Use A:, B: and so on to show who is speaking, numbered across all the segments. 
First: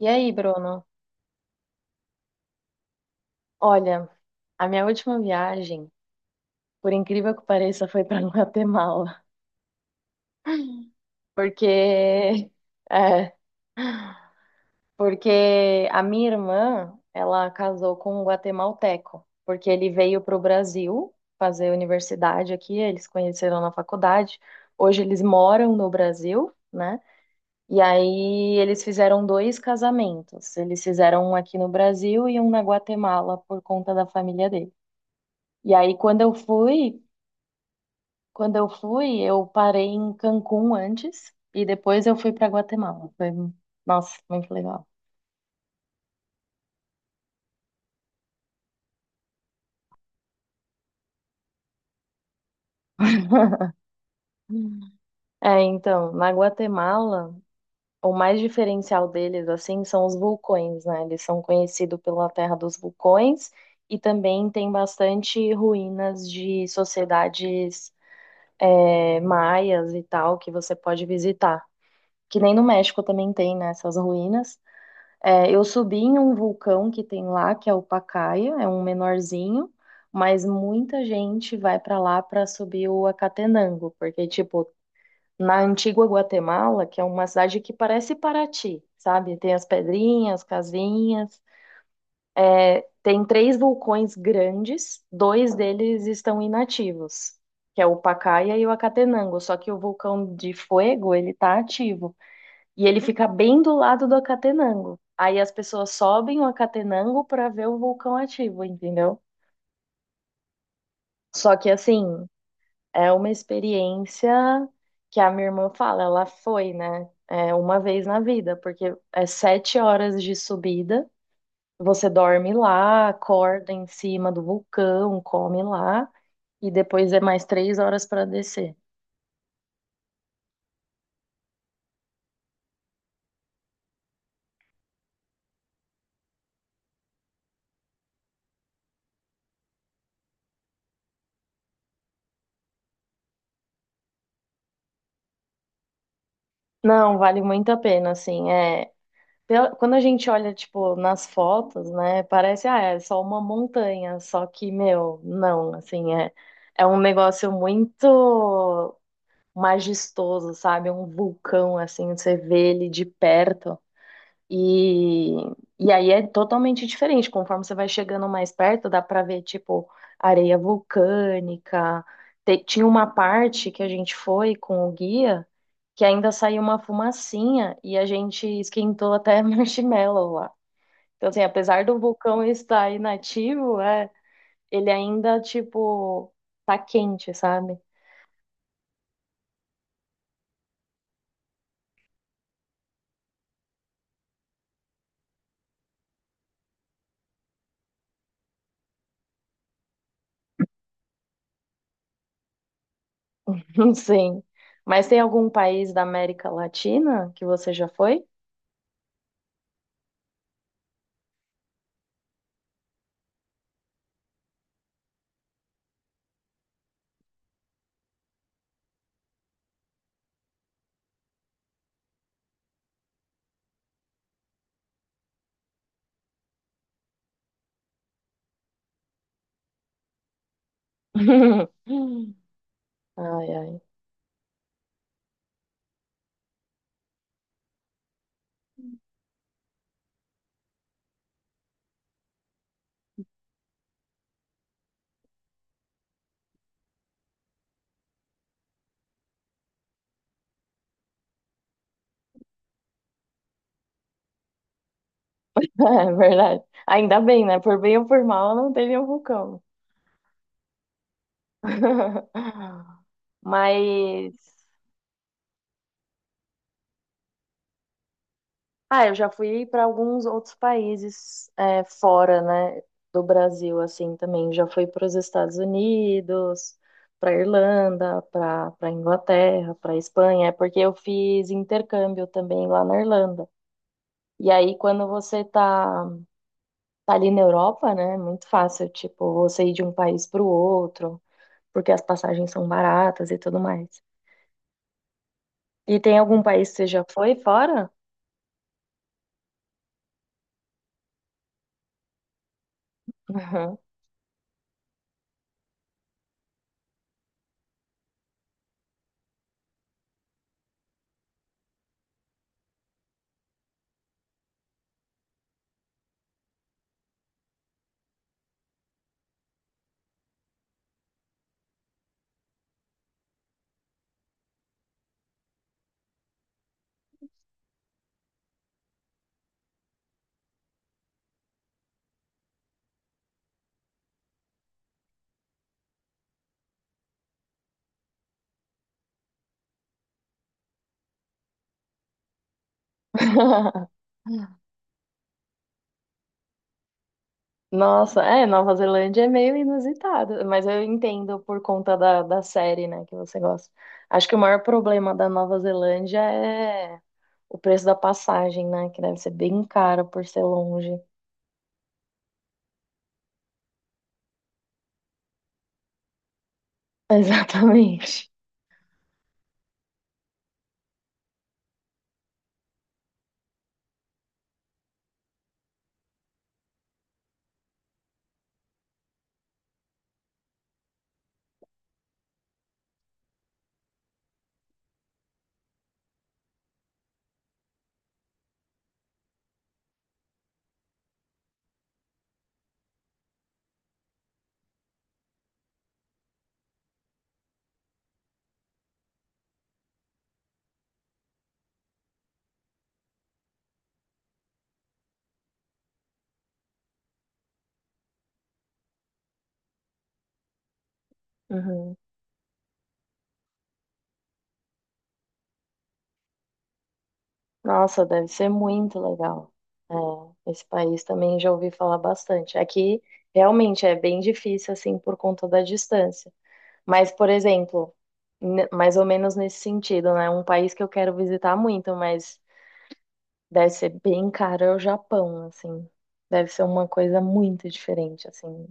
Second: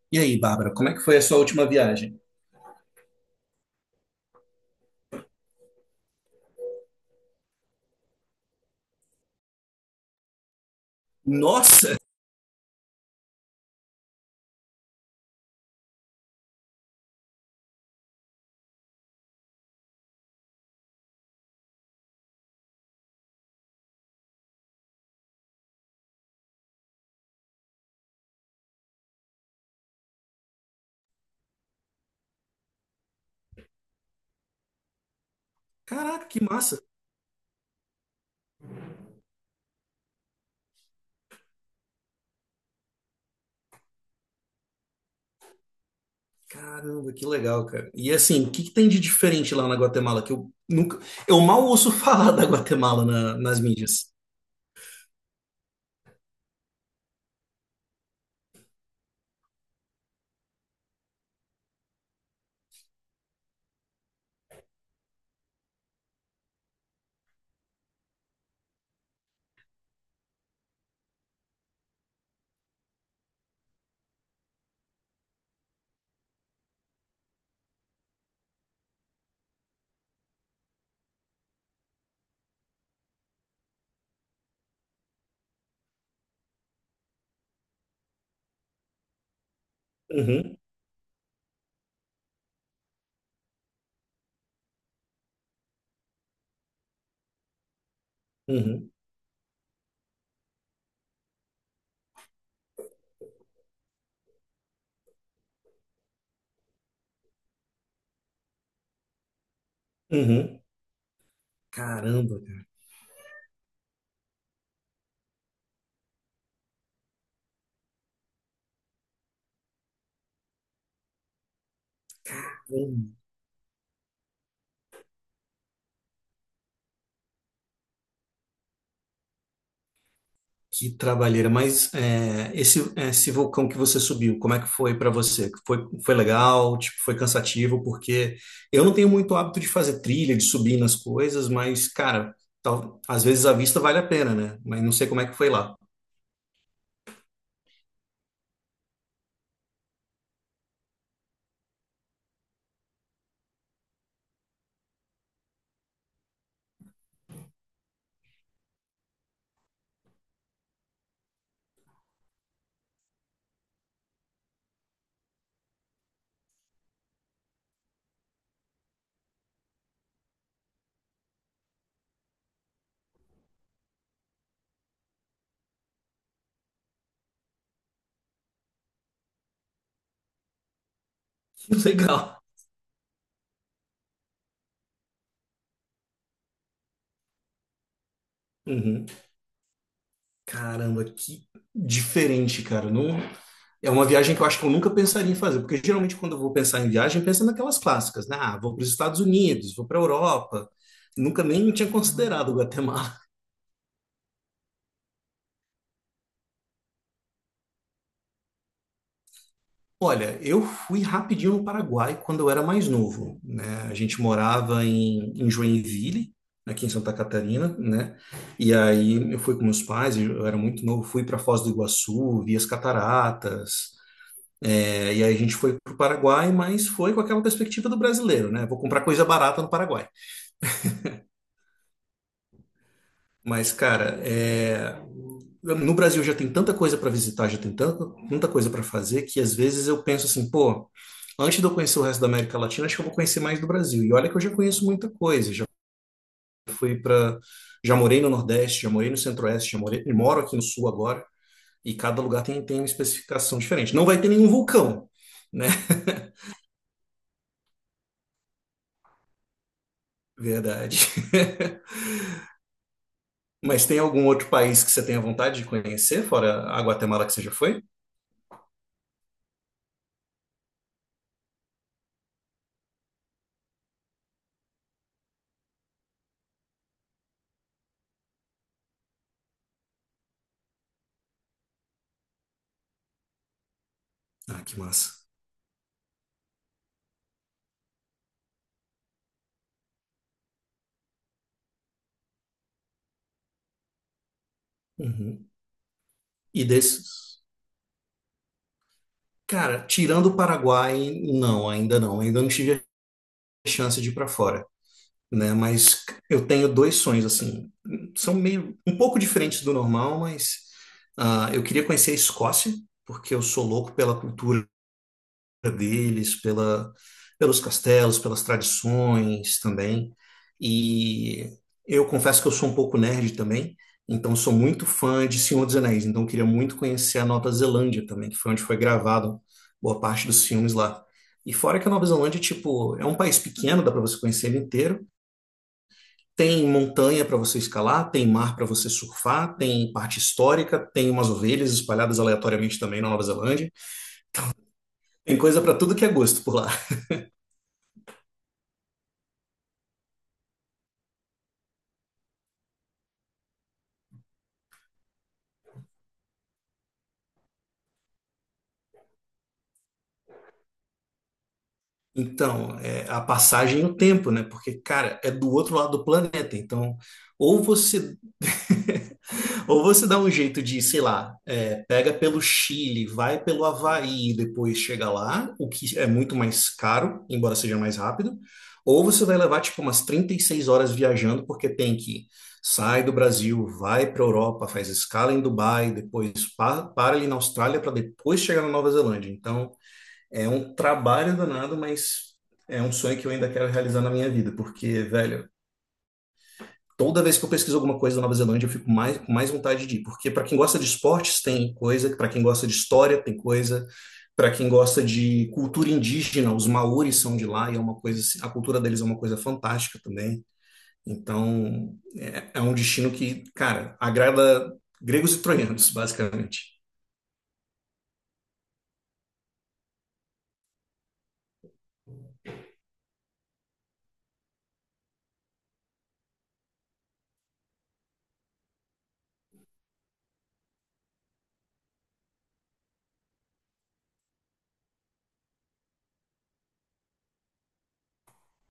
A: E
B: E
A: aí,
B: aí, Bárbara,
A: Bruno?
B: como é que foi a sua última viagem?
A: Olha, a minha última viagem, por incrível que pareça, foi para Guatemala,
B: Nossa!
A: porque é, porque a minha irmã, ela casou com um guatemalteco, porque ele veio para o Brasil fazer universidade aqui, eles conheceram na faculdade. Hoje eles moram no Brasil, né? E aí eles fizeram dois casamentos. Eles fizeram um aqui no Brasil e um na Guatemala por conta da família dele. E aí, quando
B: Caraca,
A: eu
B: que massa!
A: fui Quando eu fui, eu parei em Cancún antes e depois eu fui para Guatemala. Foi, nossa, muito legal.
B: Caramba, que legal, cara. E assim, o que que tem de diferente lá na Guatemala que eu nunca, eu mal ouço falar da Guatemala nas mídias.
A: Hum. É, então, na Guatemala, o mais diferencial deles, assim, são os vulcões, né? Eles são conhecidos pela terra dos vulcões e também tem bastante ruínas de sociedades, maias e tal que você pode visitar. Que nem no México também tem, né, essas ruínas. É, eu subi em um vulcão que tem lá, que é o Pacaya, é um menorzinho, mas muita gente vai para lá para subir o Acatenango, porque, tipo, na antiga Guatemala, que é uma cidade que parece Paraty, sabe? Tem as pedrinhas,
B: Uhum,
A: casinhas, tem três vulcões grandes, dois deles estão inativos, que é o Pacaya e o
B: uhum,
A: Acatenango, só que o vulcão de Fuego, ele tá ativo. E ele fica bem do lado do Acatenango. Aí as pessoas sobem o Acatenango para ver o vulcão ativo, entendeu?
B: uhum.
A: Só que assim,
B: Caramba, cara.
A: é uma experiência que a minha irmã fala, ela foi, né? É uma vez na vida, porque é 7 horas de subida, você dorme lá,
B: Caramba.
A: acorda em cima do vulcão, come lá, e depois é mais 3 horas para descer.
B: Que trabalheira, mas é, esse vulcão que você subiu, como é que foi para você? Foi legal? Tipo, foi cansativo? Porque eu não tenho muito hábito de fazer trilha, de subir nas coisas, mas, cara, tal, às vezes a vista vale a pena, né? Mas não sei como é que foi lá.
A: Não, vale muito a pena, assim, Quando a gente olha, tipo, nas fotos, né, parece, ah, é só uma montanha, só que, meu, não, assim, é um negócio muito majestoso, sabe? É um vulcão, assim, você vê ele de perto, e, e aí é totalmente diferente. Conforme você vai chegando mais perto, dá pra ver, tipo, areia vulcânica. Tinha uma parte que a gente foi com o guia que ainda saiu uma fumacinha e a gente esquentou até marshmallow lá. Então, assim, apesar do
B: Legal.
A: vulcão estar inativo, é, ele ainda, tipo, tá quente, sabe?
B: Uhum. Caramba, que diferente, cara. Não... É uma viagem que eu acho que eu nunca pensaria em fazer, porque geralmente quando eu vou pensar em viagem, eu penso naquelas clássicas, né? Ah, vou para os Estados Unidos, vou para a Europa. Nunca nem tinha considerado o Guatemala.
A: Não sei. Mas tem algum país da América Latina que você já foi?
B: Olha, eu fui rapidinho no Paraguai quando eu era mais novo, né? A gente morava em Joinville, aqui em Santa Catarina, né? E aí eu fui com meus pais, eu era muito novo, fui para Foz do Iguaçu, vi as cataratas, é, e aí a gente foi para o Paraguai, mas foi com aquela perspectiva do brasileiro, né? Vou comprar coisa barata no Paraguai.
A: Ai,
B: Mas,
A: ai.
B: cara, é, no Brasil já tem tanta coisa para visitar, já tem tanta, tanta coisa para fazer, que às vezes eu penso assim, pô, antes de eu conhecer o resto da América Latina, acho que eu vou conhecer mais do Brasil. E olha que eu já conheço muita coisa, já fui para, já morei no Nordeste, já morei no Centro-Oeste, já morei, moro aqui no Sul agora, e cada lugar tem, tem uma especificação diferente. Não vai ter nenhum vulcão, né?
A: É verdade. Ainda bem, né? Por bem ou por mal, não teve um vulcão.
B: Verdade. Mas tem algum outro
A: Mas,
B: país que você tenha vontade de conhecer, fora a Guatemala que você já foi?
A: ah, eu já fui para alguns outros países fora, né, do Brasil, assim, também. Já fui para os Estados Unidos, para Irlanda, para Inglaterra, para Espanha, é porque eu fiz intercâmbio também lá na Irlanda. E
B: Ah, que
A: aí, quando
B: massa.
A: você tá ali na Europa, né, é muito fácil, tipo, você ir de um país para o outro. Porque as passagens são baratas e tudo mais.
B: Uhum.
A: E tem algum
B: E
A: país que você já
B: desses?
A: foi fora?
B: Cara, tirando o Paraguai, não, ainda não. Ainda não tive a
A: Uhum.
B: chance de ir para fora. Né? Mas eu tenho dois sonhos assim, são meio um pouco diferentes do normal, mas ah, eu queria conhecer a Escócia, porque eu sou louco pela cultura deles, pela pelos castelos, pelas tradições também. E eu confesso que eu sou um pouco nerd também, então sou muito fã de Senhor dos Anéis, então eu queria muito conhecer a Nova Zelândia também, que foi onde foi gravado boa parte dos filmes lá. E fora que a Nova Zelândia, tipo, é um país pequeno, dá para você conhecer ele inteiro, tem montanha para você escalar, tem mar para você surfar, tem parte histórica, tem umas ovelhas espalhadas aleatoriamente também na Nova Zelândia. Tem coisa para tudo que é gosto por lá.
A: Nossa, é, Nova Zelândia é meio inusitado, mas eu entendo por conta da série, né, que você gosta. Acho que o maior problema da Nova Zelândia é o preço da passagem, né, que deve ser bem caro por ser longe.
B: Então, é a passagem e o tempo, né? Porque, cara, é do outro lado do planeta. Então, ou você.
A: Exatamente.
B: Ou você dá um jeito de, sei lá, é, pega pelo Chile, vai pelo Havaí e depois chega lá, o que é muito mais caro, embora seja mais rápido. Ou você vai levar, tipo, umas 36 horas viajando, porque tem que sai do Brasil, vai para a Europa, faz escala em Dubai, depois para ali na Austrália para depois chegar na Nova Zelândia. Então. É um trabalho danado, mas é um sonho que eu ainda quero realizar na minha vida, porque, velho, toda vez que eu pesquiso alguma coisa da Nova Zelândia, eu fico mais, com mais vontade de ir, porque para quem gosta de esportes tem coisa, para quem gosta de história tem coisa, para quem gosta de cultura indígena, os maoris são de lá e é uma coisa, assim, a cultura deles é uma coisa fantástica também. Então,
A: Uhum.
B: é, é um destino que, cara, agrada gregos e troianos, basicamente.
A: Nossa, deve ser muito legal. É, esse país também já ouvi falar bastante. Aqui realmente é bem difícil assim por conta da distância. Mas, por exemplo, mais ou menos nesse sentido, né? Um país que eu quero visitar muito, mas deve ser bem caro é o Japão, assim. Deve ser uma coisa muito diferente, assim.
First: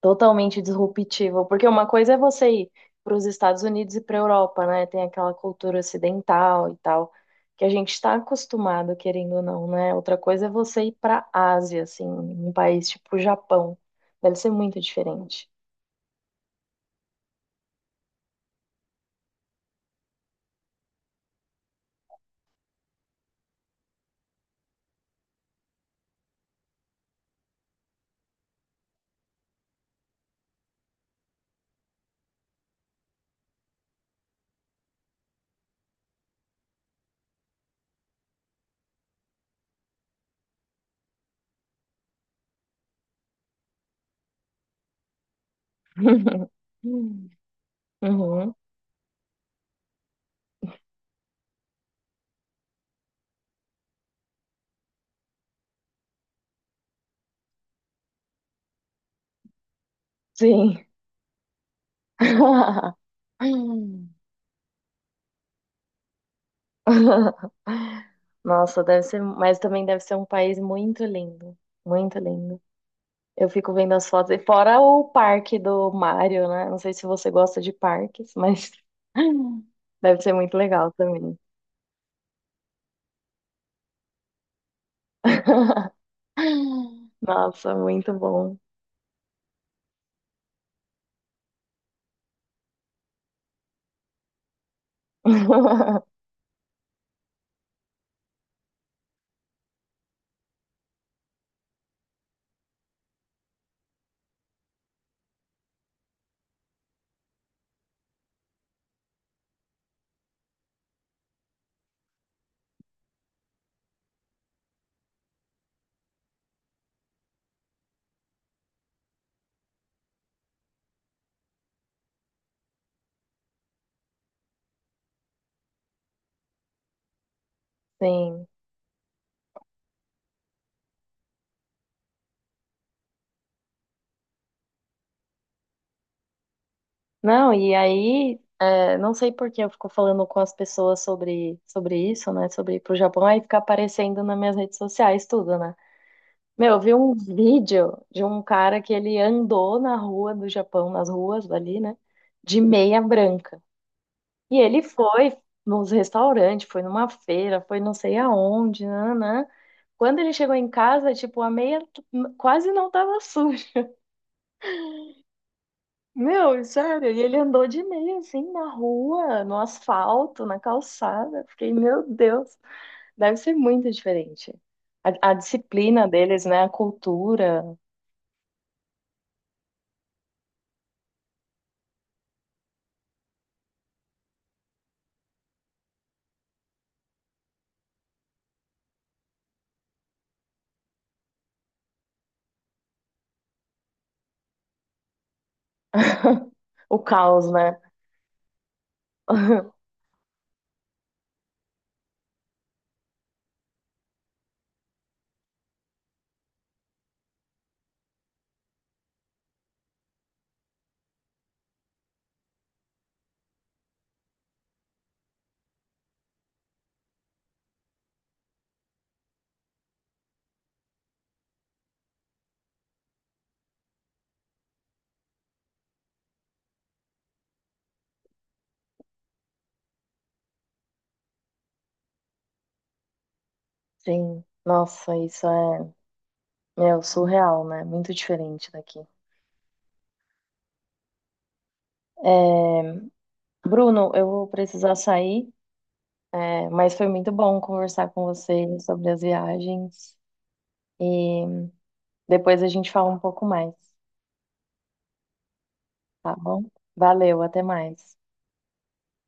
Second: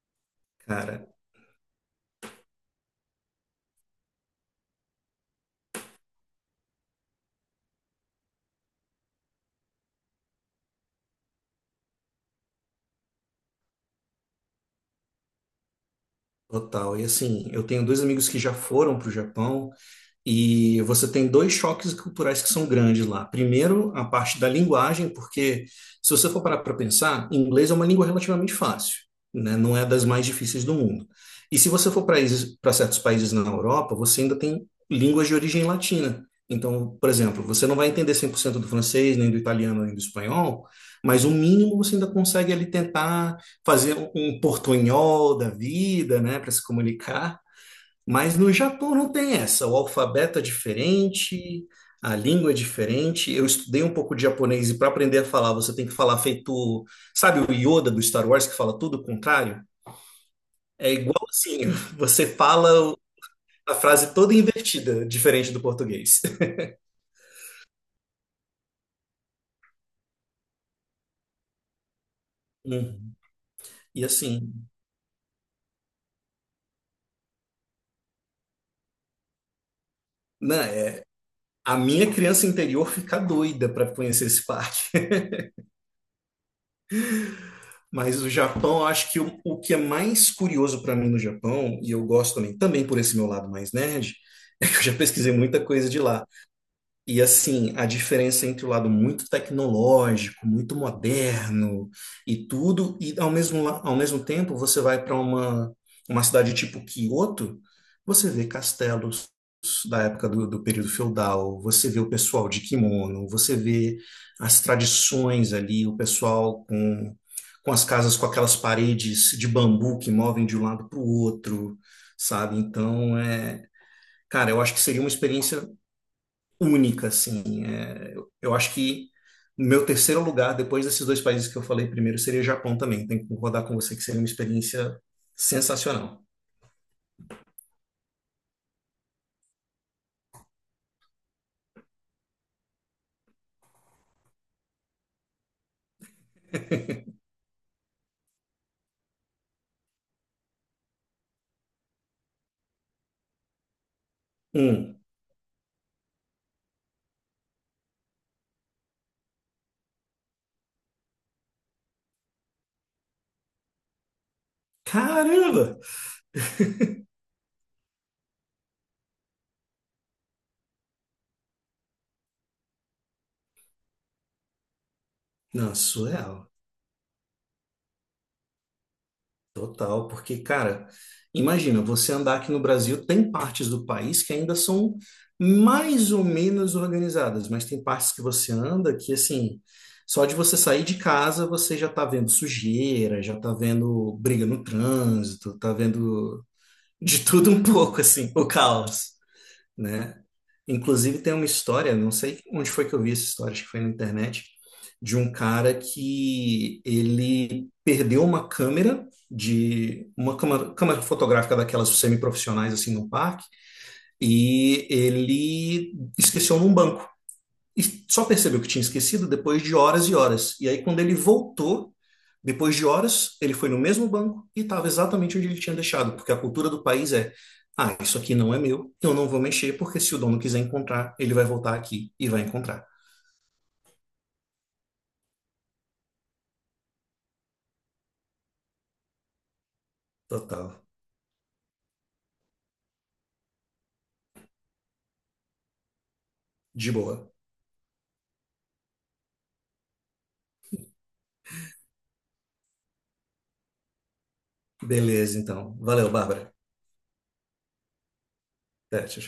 A: Totalmente
B: Cara,
A: disruptivo, porque uma coisa é você ir para os Estados Unidos e para a Europa, né? Tem aquela cultura ocidental e tal, que a gente está acostumado, querendo ou não, né? Outra coisa é você ir para a Ásia, assim, um país tipo o Japão. Deve ser muito diferente.
B: total. E assim, eu tenho dois amigos que já foram para o Japão. E você tem dois choques culturais que são grandes lá. Primeiro, a parte da linguagem, porque se você for parar para pensar, inglês é uma língua relativamente fácil, né? Não é das mais difíceis do mundo. E se você for para certos países na Europa, você ainda tem línguas de origem latina. Então, por exemplo, você não vai entender 100% do francês, nem do italiano, nem do espanhol, mas o mínimo você ainda consegue ali tentar fazer um portunhol da vida, né, para se comunicar. Mas no
A: Uhum,
B: Japão não tem essa. O alfabeto é diferente, a língua é diferente. Eu estudei um pouco de japonês e para aprender a falar, você tem que falar feito, sabe, o Yoda do Star Wars que fala tudo o contrário?
A: sim.
B: É igual assim, você fala a frase toda invertida, diferente do português.
A: Nossa, deve ser, mas também deve ser um país muito lindo, muito lindo.
B: Uhum.
A: Eu fico vendo
B: E
A: as fotos. E
B: assim,
A: fora o parque do Mario, né? Não sei se você gosta de parques, mas deve ser muito
B: né,
A: legal
B: é-
A: também.
B: a minha criança interior fica doida para conhecer esse parque.
A: Nossa, muito
B: Mas o
A: bom.
B: Japão, eu acho que o que é mais curioso para mim no Japão, e eu gosto também, também por esse meu lado mais nerd, é que eu já pesquisei muita coisa de lá. E assim, a diferença entre o lado muito tecnológico, muito moderno e tudo, e ao mesmo, ao mesmo tempo você vai para uma cidade tipo Kyoto, você vê castelos, da época do período feudal, você vê o pessoal de kimono, você vê as tradições ali, o pessoal com as casas com aquelas paredes de bambu que movem de um lado para o outro, sabe? Então, é, cara, eu acho que seria uma experiência única, assim. É,
A: Sim.
B: eu acho que o meu terceiro lugar, depois desses dois países que eu falei primeiro, seria Japão também. Tenho que concordar com você que seria uma experiência sensacional.
A: Não, e aí, é, não sei por que eu fico falando com as pessoas sobre isso, né? Sobre ir pro Japão, aí fica aparecendo nas minhas redes sociais tudo, né? Meu, eu vi um vídeo de um cara que ele andou na rua do Japão, nas ruas ali, né? De meia branca. E ele
B: Um.
A: foi nos restaurantes, foi numa feira, foi não sei aonde, nanã. Quando ele chegou em casa, tipo, a meia quase não tava suja.
B: Caramba!
A: Meu, sério, e ele andou de meia assim na rua, no asfalto, na calçada. Fiquei, meu Deus, deve ser muito diferente. A
B: Não,
A: disciplina deles,
B: surreal.
A: né? A cultura,
B: Total, porque, cara, imagina, você andar aqui no Brasil, tem partes do país que ainda são mais ou menos organizadas, mas tem partes que você anda que, assim, só de você sair de casa, você já tá vendo sujeira, já tá vendo briga no trânsito, tá vendo
A: o
B: de tudo
A: caos,
B: um
A: né?
B: pouco, assim, o caos, né? Inclusive tem uma história, não sei onde foi que eu vi essa história, acho que foi na internet, de um cara que ele perdeu uma câmera de uma câmera, câmera fotográfica daquelas semiprofissionais assim no parque e ele esqueceu num banco. E só percebeu que tinha esquecido depois de horas e horas. E aí, quando ele voltou, depois de horas, ele foi no mesmo banco e estava exatamente onde ele tinha deixado, porque a cultura do país é: ah, isso aqui não é meu, eu não vou mexer, porque se o dono quiser encontrar, ele vai voltar aqui e vai encontrar.
A: Sim, nossa, isso é, meu, surreal, né? Muito diferente daqui.
B: Total.
A: É, Bruno, eu vou precisar sair, é,
B: De
A: mas foi
B: boa.
A: muito bom conversar com você sobre as viagens e depois a gente fala um pouco mais,
B: Beleza, então. Valeu,
A: tá
B: Bárbara.
A: bom? Valeu, até mais.
B: Até, tchau, tchau.